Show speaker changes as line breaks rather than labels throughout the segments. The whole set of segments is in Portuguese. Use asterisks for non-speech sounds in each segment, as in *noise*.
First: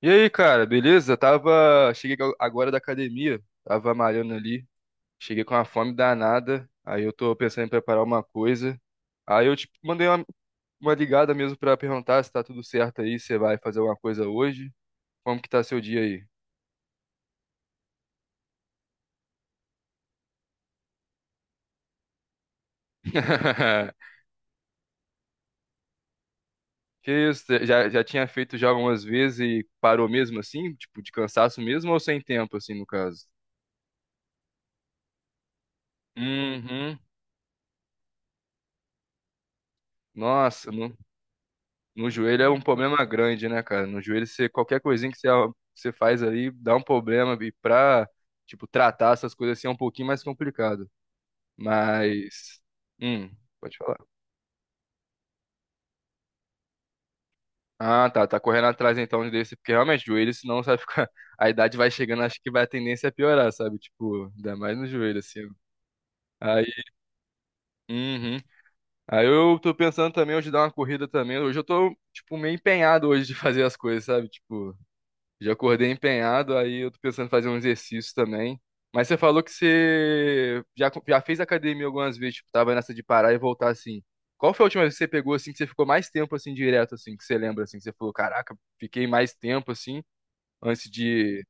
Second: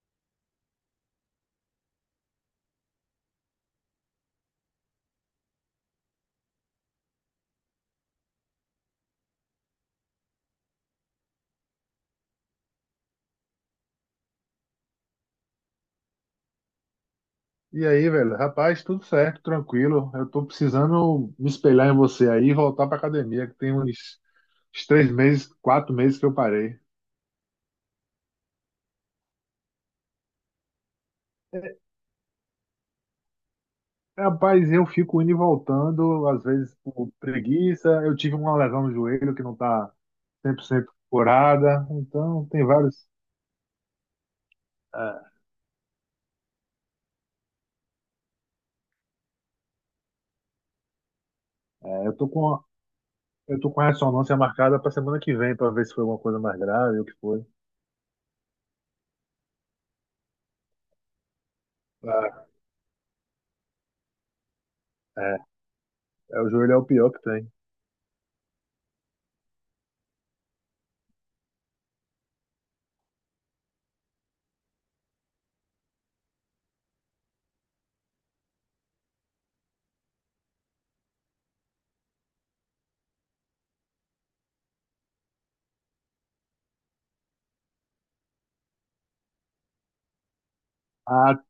E aí, cara, beleza? Tava. Cheguei agora da academia, tava malhando ali. Cheguei com uma fome danada. Aí eu tô pensando em preparar uma coisa. Aí eu, tipo, mandei uma ligada mesmo pra perguntar se tá tudo certo aí, se você vai fazer alguma coisa hoje. Como que tá seu dia aí?
E aí, velho? Rapaz, tudo certo, tranquilo. Eu tô precisando me espelhar em você aí e voltar pra academia, que tem
*laughs*
uns três meses, quatro meses que eu parei.
Que isso? Você Já tinha feito já algumas vezes e parou mesmo assim? Tipo, de cansaço mesmo ou sem tempo, assim, no caso?
Rapaz, eu fico indo e voltando, às vezes
Uhum.
por preguiça. Eu tive uma lesão no joelho que não tá
Nossa,
100%
não.
curada.
No joelho
Então,
é um
tem
problema
vários.
grande, né, cara? No joelho, qualquer coisinha que você faz ali dá um problema. E tipo, tratar essas coisas assim é um pouquinho mais complicado.
é, eu tô com,
Mas. Hum,
eu tô
pode
com a
falar.
ressonância marcada pra semana que vem, pra ver se foi alguma coisa mais grave ou o que foi.
Ah, tá. Tá correndo atrás então desse. Porque realmente, joelho, senão você vai ficar. *laughs* A idade vai chegando, acho
Ah,
que vai a tendência a piorar, sabe? Tipo, ainda mais no joelho,
é,
assim.
o
Aí.
joelho é o pior que tem.
Uhum. Aí eu tô pensando também hoje dar uma corrida também. Hoje eu tô, tipo, meio empenhado hoje de *laughs* fazer as coisas, sabe? Tipo. Já acordei empenhado, aí eu tô pensando em fazer um exercício também. Mas você falou que você já fez academia algumas vezes, tipo, tava nessa de parar e voltar assim. Qual foi a última vez que você pegou assim, que você ficou mais tempo assim, direto, assim, que você lembra, assim, que você falou, caraca, fiquei mais tempo assim, antes
Ah.
de.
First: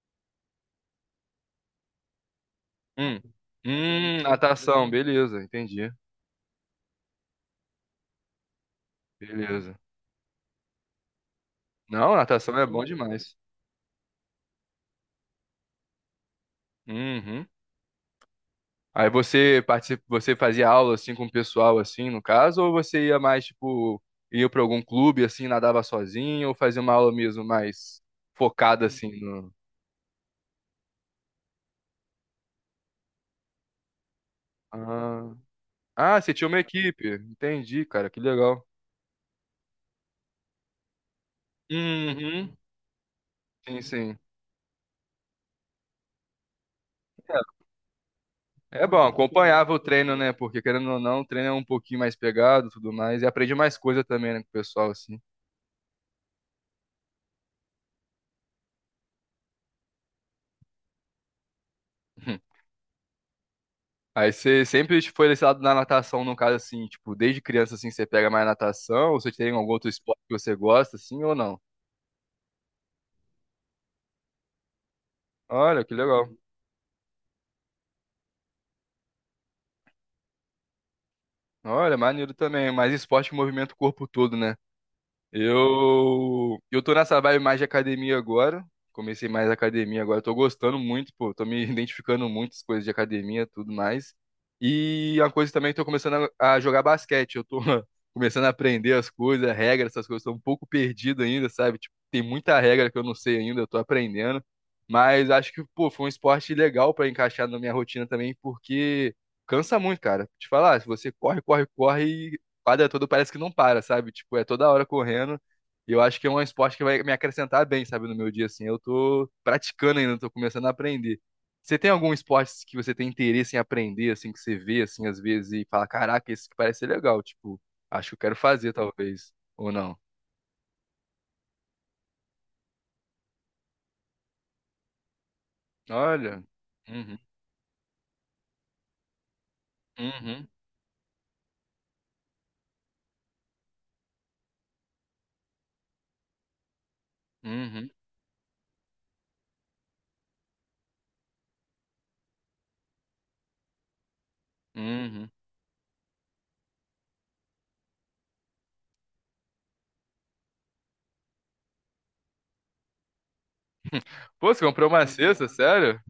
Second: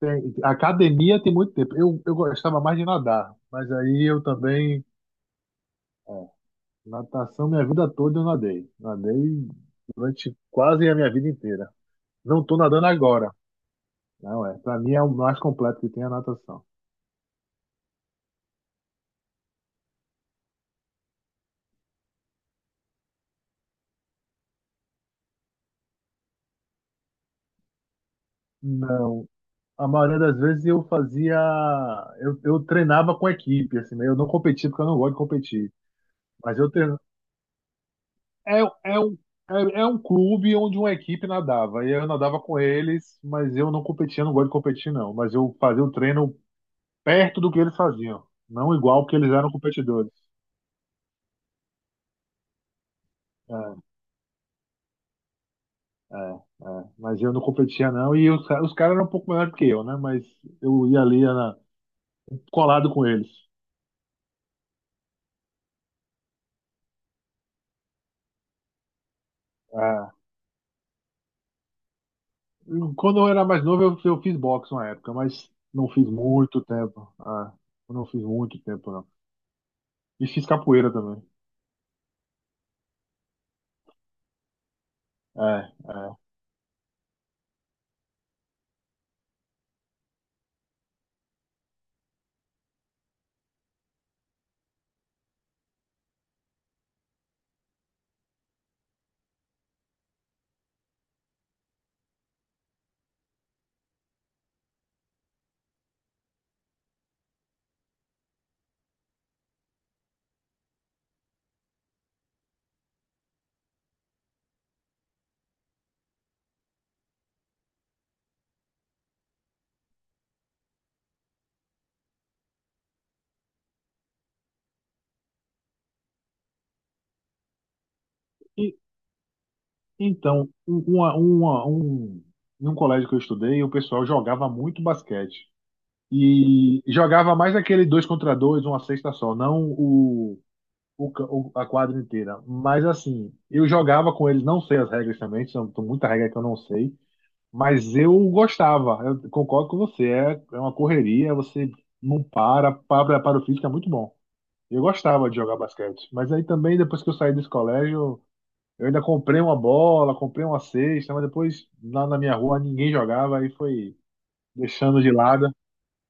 Academia tem muito tempo. Eu gostava mais de
Hum,
nadar, mas aí eu também.
natação, beleza, entendi.
é, Natação, minha vida toda eu nadei. Nadei
Beleza.
durante quase a minha vida inteira.
Não,
Não tô
natação é bom
nadando agora.
demais.
Não é. Para mim é o mais completo que tem a natação.
Uhum. Aí você participa, você fazia aula assim com o pessoal assim, no caso, ou você ia mais tipo ia para algum clube assim, nadava sozinho, ou fazia uma aula mesmo mais focada assim
Não.
no
A maioria das vezes eu fazia. Eu treinava com equipe, assim, né? Eu não competia porque eu não gosto de
Ah,
competir.
você tinha
Mas
uma
eu
equipe. Entendi, cara, que
É,
legal.
é um, é, é um clube onde uma equipe nadava. E eu nadava
Uhum.
com eles, mas eu
Sim,
não
sim.
competia, não gosto de competir, não. Mas eu fazia o treino perto do que eles faziam. Não
É, é bom,
igual que eles eram
acompanhava o
competidores.
treino, né? Porque querendo ou não, o treino é um pouquinho mais pegado, e tudo mais, e aprendi mais
É,
coisa também, né, com o pessoal assim.
é, é. Mas eu não competia, não. E os caras eram um pouco melhor que eu, né? Mas eu ia ali era
*laughs*
colado com eles.
Aí você sempre tipo, foi desse lado da natação, no caso, assim, tipo, desde criança, assim, você pega mais natação, ou você tem algum outro
É.
esporte que você gosta, assim, ou não?
Quando eu era mais novo, eu fiz boxe uma época, mas
Olha,
não
que
fiz
legal.
muito tempo. É. Eu não fiz muito tempo, não. E fiz capoeira também.
Olha, maneiro também, mas esporte que movimenta o corpo todo, né?
É,
Eu tô nessa vibe mais de academia agora. Comecei mais academia agora. Tô gostando muito, pô. Tô me *laughs* identificando muito com as coisas de academia, tudo mais. E uma coisa também, que tô começando a jogar basquete. Eu tô *laughs* começando a aprender as coisas, regras, essas coisas. Tô um pouco perdido ainda, sabe? Tipo, tem muita regra que eu não sei ainda, eu tô aprendendo. Mas acho que, pô, foi um esporte legal pra encaixar na minha rotina também, porque cansa muito, cara. Te falar, se você corre quadra toda parece que não para, sabe? Tipo, é toda hora correndo. E eu acho que é um esporte que vai me acrescentar bem, sabe, no meu dia, assim. Eu tô praticando ainda, tô começando a aprender. Você tem algum esporte que você tem interesse em aprender, assim, que você vê, assim, às vezes e fala, caraca, esse que parece ser legal, tipo, acho que eu quero fazer,
é.
talvez, ou não?
Então, um- uma, uma, um, Em um colégio que eu estudei, o pessoal jogava muito basquete.
Olha.
E
Uhum,
jogava mais aquele dois contra dois, uma cesta só, não o,
uhum,
o, ca- o- a quadra inteira. Mas assim, eu jogava com eles, não sei as regras também, são tem muita regra que eu não sei,
uhum,
mas eu gostava. Eu concordo com você, é uma correria, você não para, para o físico é muito bom. Eu gostava
uhum.
de jogar basquete, mas aí também depois que eu saí desse colégio. Eu ainda comprei uma bola, comprei uma cesta, mas depois lá na minha rua ninguém jogava, aí foi
Pô, você comprou
deixando
uma
de
cesta,
lado.
sério?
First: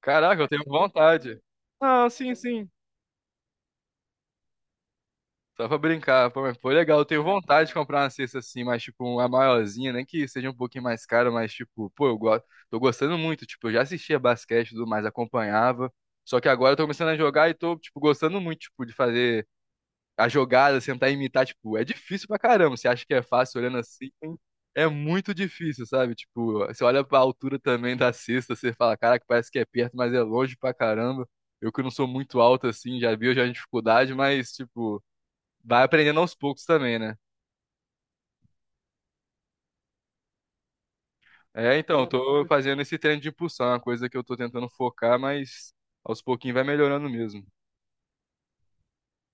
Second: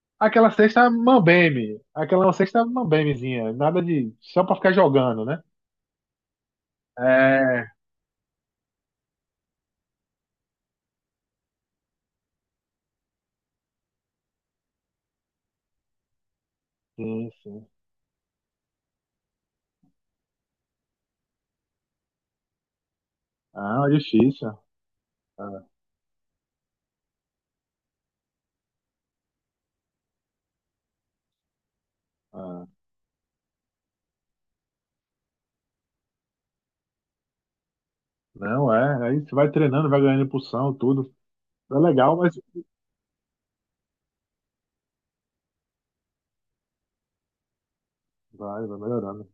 Caraca, eu
Aquela
tenho
cesta
vontade.
mambembe,
Ah,
aquela
sim,
cesta
sim.
mambembezinha, nada, de só pra ficar jogando, né?
Só pra brincar, pô, mas foi legal. Eu tenho vontade
É,
de comprar uma cesta assim, mas tipo, uma maiorzinha, nem que seja um pouquinho mais cara, mas tipo, pô, eu gosto, tô gostando muito. Tipo, eu já assistia basquete e tudo mais, acompanhava. Só que agora eu tô começando a
sim,
jogar e
sim.
tô, tipo, gostando muito, tipo, de fazer a jogada, sentar e imitar. Tipo, é difícil pra caramba. Você acha que é fácil olhando
Ah, é
assim?
difícil.
É muito
Ah,
difícil, sabe? Tipo, você olha pra altura também da cesta, você fala, caraca, parece que é perto, mas é longe pra caramba. Eu que não sou muito
ah.
alto assim, já vi, eu já tenho dificuldade, mas, tipo. Vai aprendendo aos poucos também, né?
Não, é. Aí você vai treinando, vai ganhando impulsão, tudo. É
É, então, eu
legal, mas
tô fazendo esse treino de impulsão, é uma coisa que eu tô tentando focar, mas aos pouquinhos vai melhorando mesmo.
vai melhorando.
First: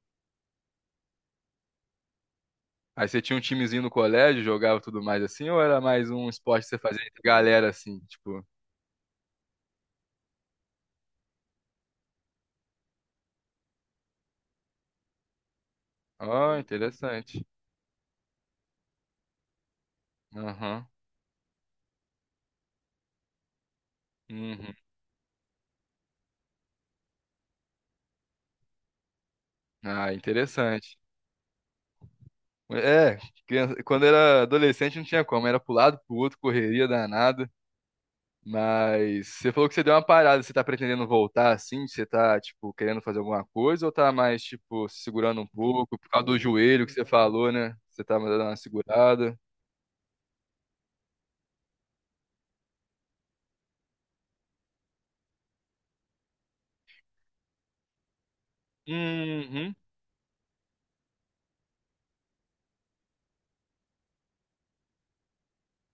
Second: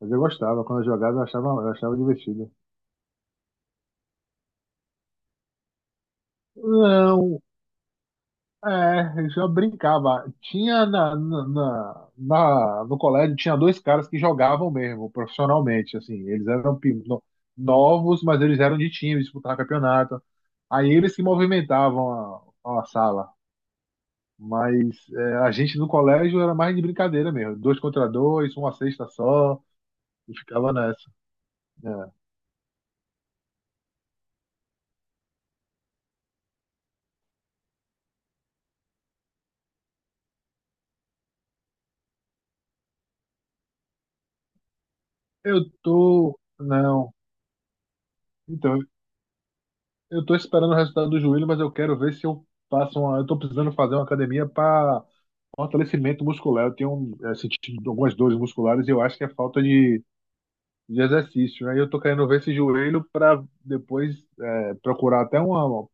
Mas eu gostava, quando eu jogava, eu achava divertido.
Aí você tinha um timezinho no colégio, jogava tudo mais assim, ou era mais um esporte que você fazia entre
Não,
galera assim, tipo,
é, eu já brincava. Tinha no colégio tinha dois caras que jogavam mesmo, profissionalmente, assim. Eles
ó,
eram pi- no-
interessante.
Novos, mas eles eram de time, disputavam campeonato.
Aham.
Aí eles que movimentavam a sala.
Uhum.
Mas é, a gente no colégio era mais de brincadeira mesmo. Dois contra dois, uma cesta só,
Ah,
e ficava
interessante.
nessa. É.
É, quando era adolescente não tinha como, era pro lado, pro outro, correria danada. Mas você falou que você deu uma parada, você tá pretendendo voltar assim? Você tá, tipo, querendo fazer alguma coisa ou tá mais, tipo, se segurando um
Eu
pouco por causa do
tô.
joelho que você
Não.
falou, né? Você tá dando uma
Então,
segurada.
eu tô esperando o resultado do joelho, mas eu quero ver se eu faço uma. Eu tô precisando fazer uma academia para fortalecimento muscular. Eu tenho sentido algumas dores musculares e eu acho que é falta
Uhum,
de exercício, né? E eu tô querendo ver esse joelho para depois procurar até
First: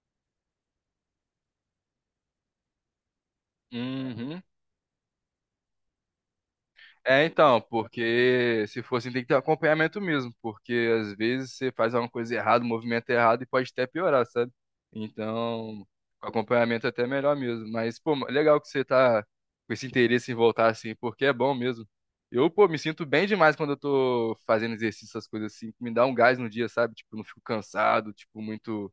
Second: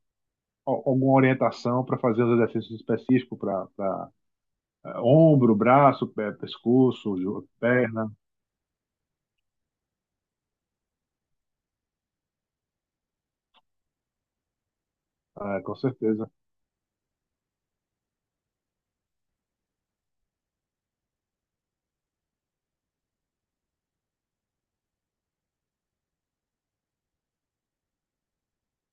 alguma orientação para fazer os exercícios específicos para
uhum.
ombro, braço, pé, pescoço,
É, então,
perna,
porque se for assim, tem que ter acompanhamento mesmo, porque às vezes você faz alguma coisa errada, um movimento errado e pode até piorar, sabe?
é, com
Então, com
certeza.
acompanhamento é até melhor mesmo. Mas, pô, legal que você tá com esse interesse em voltar assim, porque é bom mesmo. Eu, pô, me sinto bem demais quando eu tô fazendo exercício, essas coisas assim, que me dá um gás no dia, sabe? Tipo, não fico cansado, tipo, muito,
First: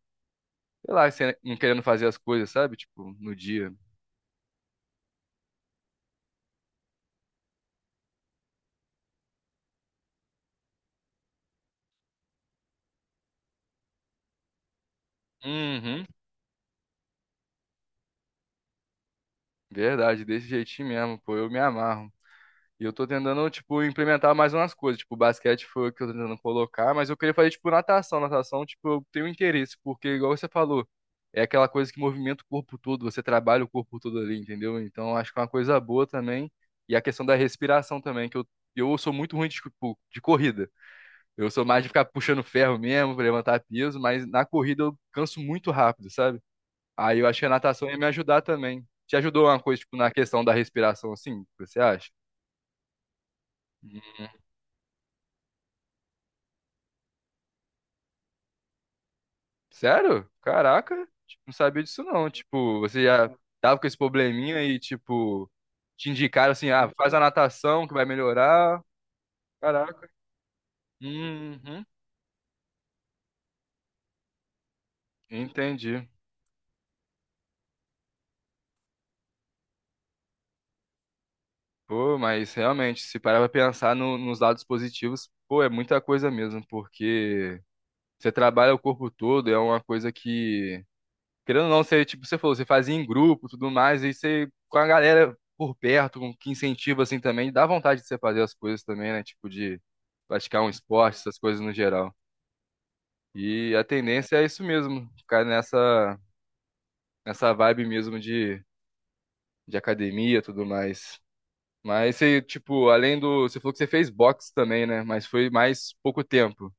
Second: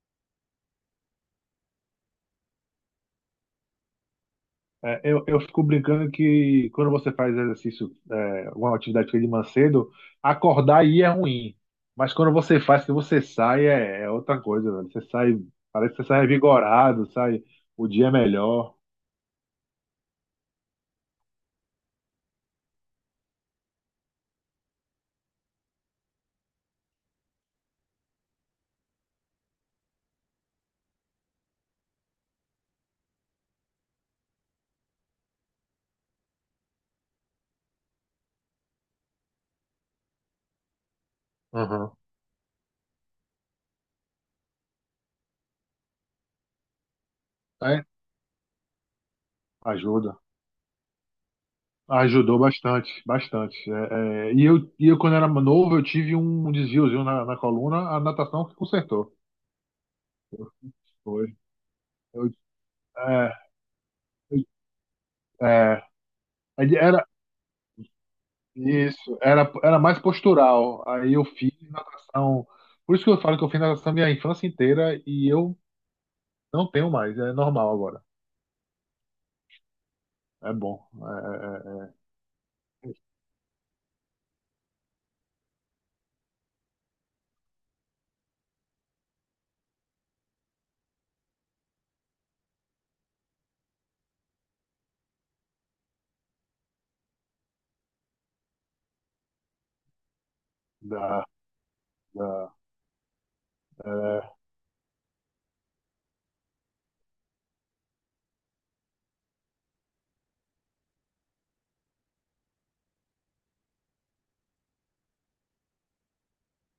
sei lá, não querendo fazer as coisas, sabe? Tipo, no dia.
Eu fico brincando que quando você faz exercício, alguma atividade física de manhã cedo, acordar aí é ruim. Mas quando você faz, que você sai, é outra coisa, velho. Você sai, parece que
Uhum,
você sai revigorado, sai, o dia é melhor.
verdade, desse jeitinho mesmo, pô, eu me amarro. E eu tô tentando, tipo, implementar mais umas coisas. Tipo, basquete foi o que eu tô tentando colocar, mas eu queria fazer, tipo, natação. Natação, tipo, eu tenho interesse, porque, igual você falou, é aquela coisa que movimenta o corpo todo, você trabalha o corpo todo ali, entendeu? Então, eu acho que é uma coisa boa também. E a questão da respiração também, que eu sou muito ruim de, tipo, de corrida. Eu sou mais de
Uhum.
ficar puxando ferro mesmo, pra levantar peso, mas na corrida eu canso muito rápido, sabe? Aí eu acho que a
É,
natação ia me ajudar também. Te ajudou uma coisa, tipo, na
ajuda.
questão da respiração, assim, você acha?
Ajudou bastante, bastante. Eu, quando era novo, eu tive um desviozinho na coluna, a natação que consertou.
Sério? Caraca,
Foi.
tipo, não sabia disso
Eu,
não. Tipo, você já
é,
tava com esse probleminha
eu-
e, tipo,
é,
te indicaram assim, ah, faz a natação que vai melhorar.
Isso, era, era mais
Caraca.
postural. Aí eu fiz
Uhum,
natação. Por isso que eu falo que eu fiz natação minha infância inteira e eu
entendi.
não tenho mais. É normal agora. É bom.
Pô, mas
É, é, é,
realmente, se parar pra pensar nos lados positivos, pô, é muita coisa mesmo, porque você trabalha o corpo todo, é uma coisa que Querendo ou não, você, tipo, você falou, você fazia em grupo, tudo mais, e você, com a galera por perto, com que incentiva, assim, também, dá vontade de você fazer as coisas também, né? Tipo, de praticar um esporte,
dá-
essas coisas no geral.
dá-
E a
é.
tendência é isso mesmo, ficar nessa vibe mesmo de academia, tudo mais. Mas você, tipo, além do... Você falou que você fez boxe também, né? Mas foi mais pouco tempo.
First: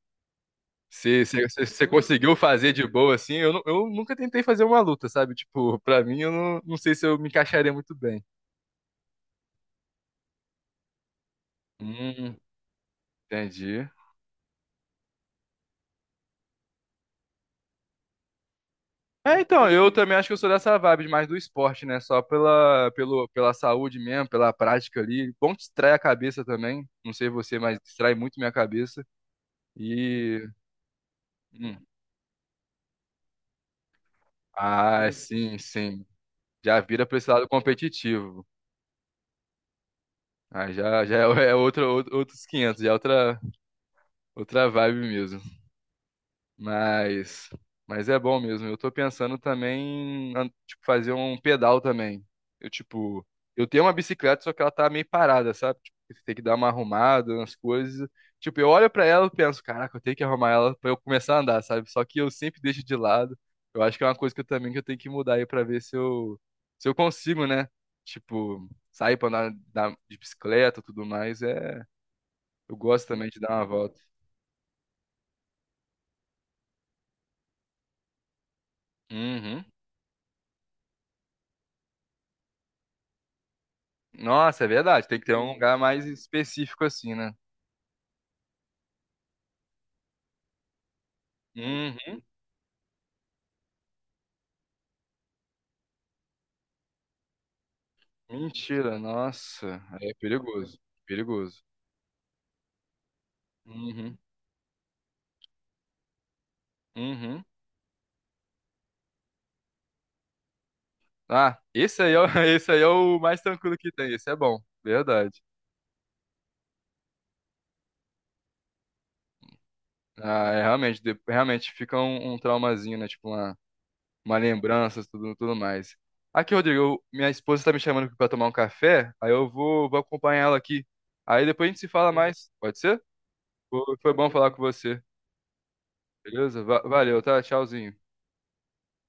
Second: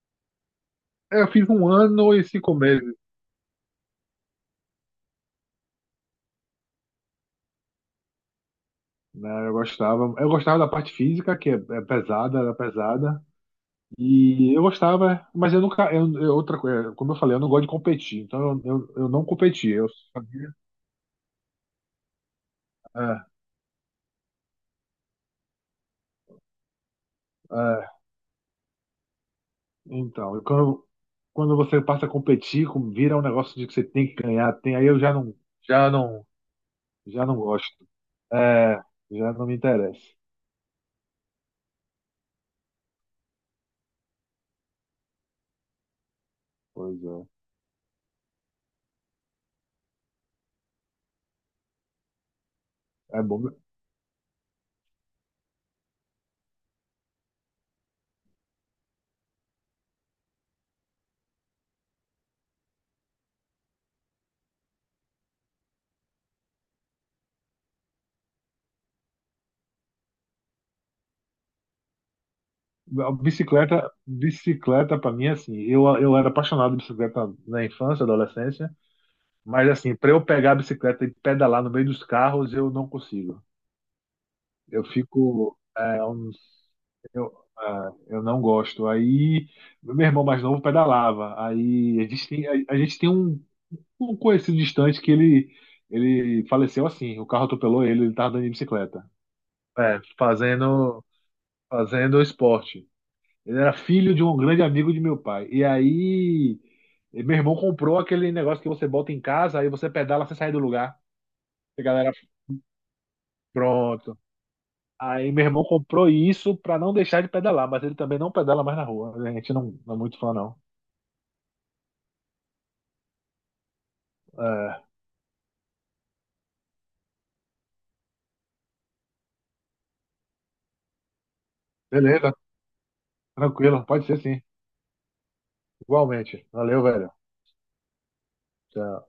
Eu fiz um
Você
ano e
conseguiu
cinco
fazer de
meses,
boa, assim? Eu, eu nunca tentei fazer uma luta, sabe? Tipo, pra mim, eu não sei se eu me encaixaria muito bem.
né? Eu gostava. Eu gostava da parte física, é
Hum,
pesada, era pesada.
entendi.
E eu gostava, mas eu nunca. Outra coisa, como eu falei, eu não gosto de competir. Então eu não
É,
competi.
então,
Eu
eu também acho que eu
sabia.
sou dessa vibe mais do esporte, né? Só
É,
pela saúde mesmo, pela prática ali. Bom, que distrai a cabeça também. Não sei você, mas
é.
distrai muito minha cabeça.
Então, e
E.
quando, quando você
hum,
passa a competir, vira um negócio de que você tem que ganhar, tem, aí eu
Ah,
já não,
sim,
já
sim.
não,
Já vira pra
já
esse
não
lado
gosto.
competitivo.
É, já não me interessa.
Ah, já é outro, outros 500 já é outra, outra vibe mesmo.
Pois é.
Mas, mas é bom mesmo. Eu tô pensando também em, tipo, fazer um pedal também. Eu,
É
tipo,
bom.
eu tenho uma bicicleta, só que ela tá meio parada, sabe? Tipo, você tem que dar uma arrumada nas coisas. Tipo, eu olho pra ela e penso, caraca, eu tenho que arrumar ela pra eu começar a andar, sabe? Só que eu sempre deixo de lado. Eu acho que é uma coisa que eu também que eu tenho que mudar aí pra ver se se eu consigo, né? Tipo, sair pra andar, andar de bicicleta e tudo mais. É, eu gosto
A
também de dar uma
bicicleta,
volta.
bicicleta para mim, é assim, eu era apaixonado de bicicleta na infância, adolescência,
Uhum.
mas assim, para eu pegar a bicicleta e pedalar no meio dos carros, eu não consigo.
Nossa, é
Eu
verdade. Tem que ter um
fico,
lugar mais
não sei,
específico assim, né?
eu eu não gosto. Aí, meu irmão mais novo pedalava. Aí
Uhum.
a gente tem um conhecido distante ele faleceu assim. O carro atropelou ele, ele estava andando de
Mentira,
bicicleta.
nossa.
É,
Aí é perigoso.
fazendo,
Perigoso.
fazendo esporte. Ele era filho
Uhum.
de um grande amigo de meu pai. E meu
Uhum.
irmão comprou aquele negócio que você bota em casa, aí você pedala sem sair do lugar.
Ah,
E a
esse
galera,
aí é, *laughs* esse aí é o mais tranquilo que tem.
pronto.
Esse é bom.
Aí
Verdade.
meu irmão comprou isso pra não deixar de pedalar, mas ele também não pedala mais na rua. A gente não é muito fã,
Ah,
não.
é, realmente, realmente fica um traumazinho, né? Tipo uma
É,
lembrança, tudo mais. Aqui, Rodrigo, minha esposa tá me chamando aqui pra tomar um café. Aí eu vou acompanhar ela aqui. Aí depois a gente se fala
beleza,
mais. Pode ser?
tranquilo, pode
Foi
ser
bom
sim.
falar com você.
Igualmente.
Beleza?
Valeu, velho.
Valeu, tá? Tchauzinho.
Tchau.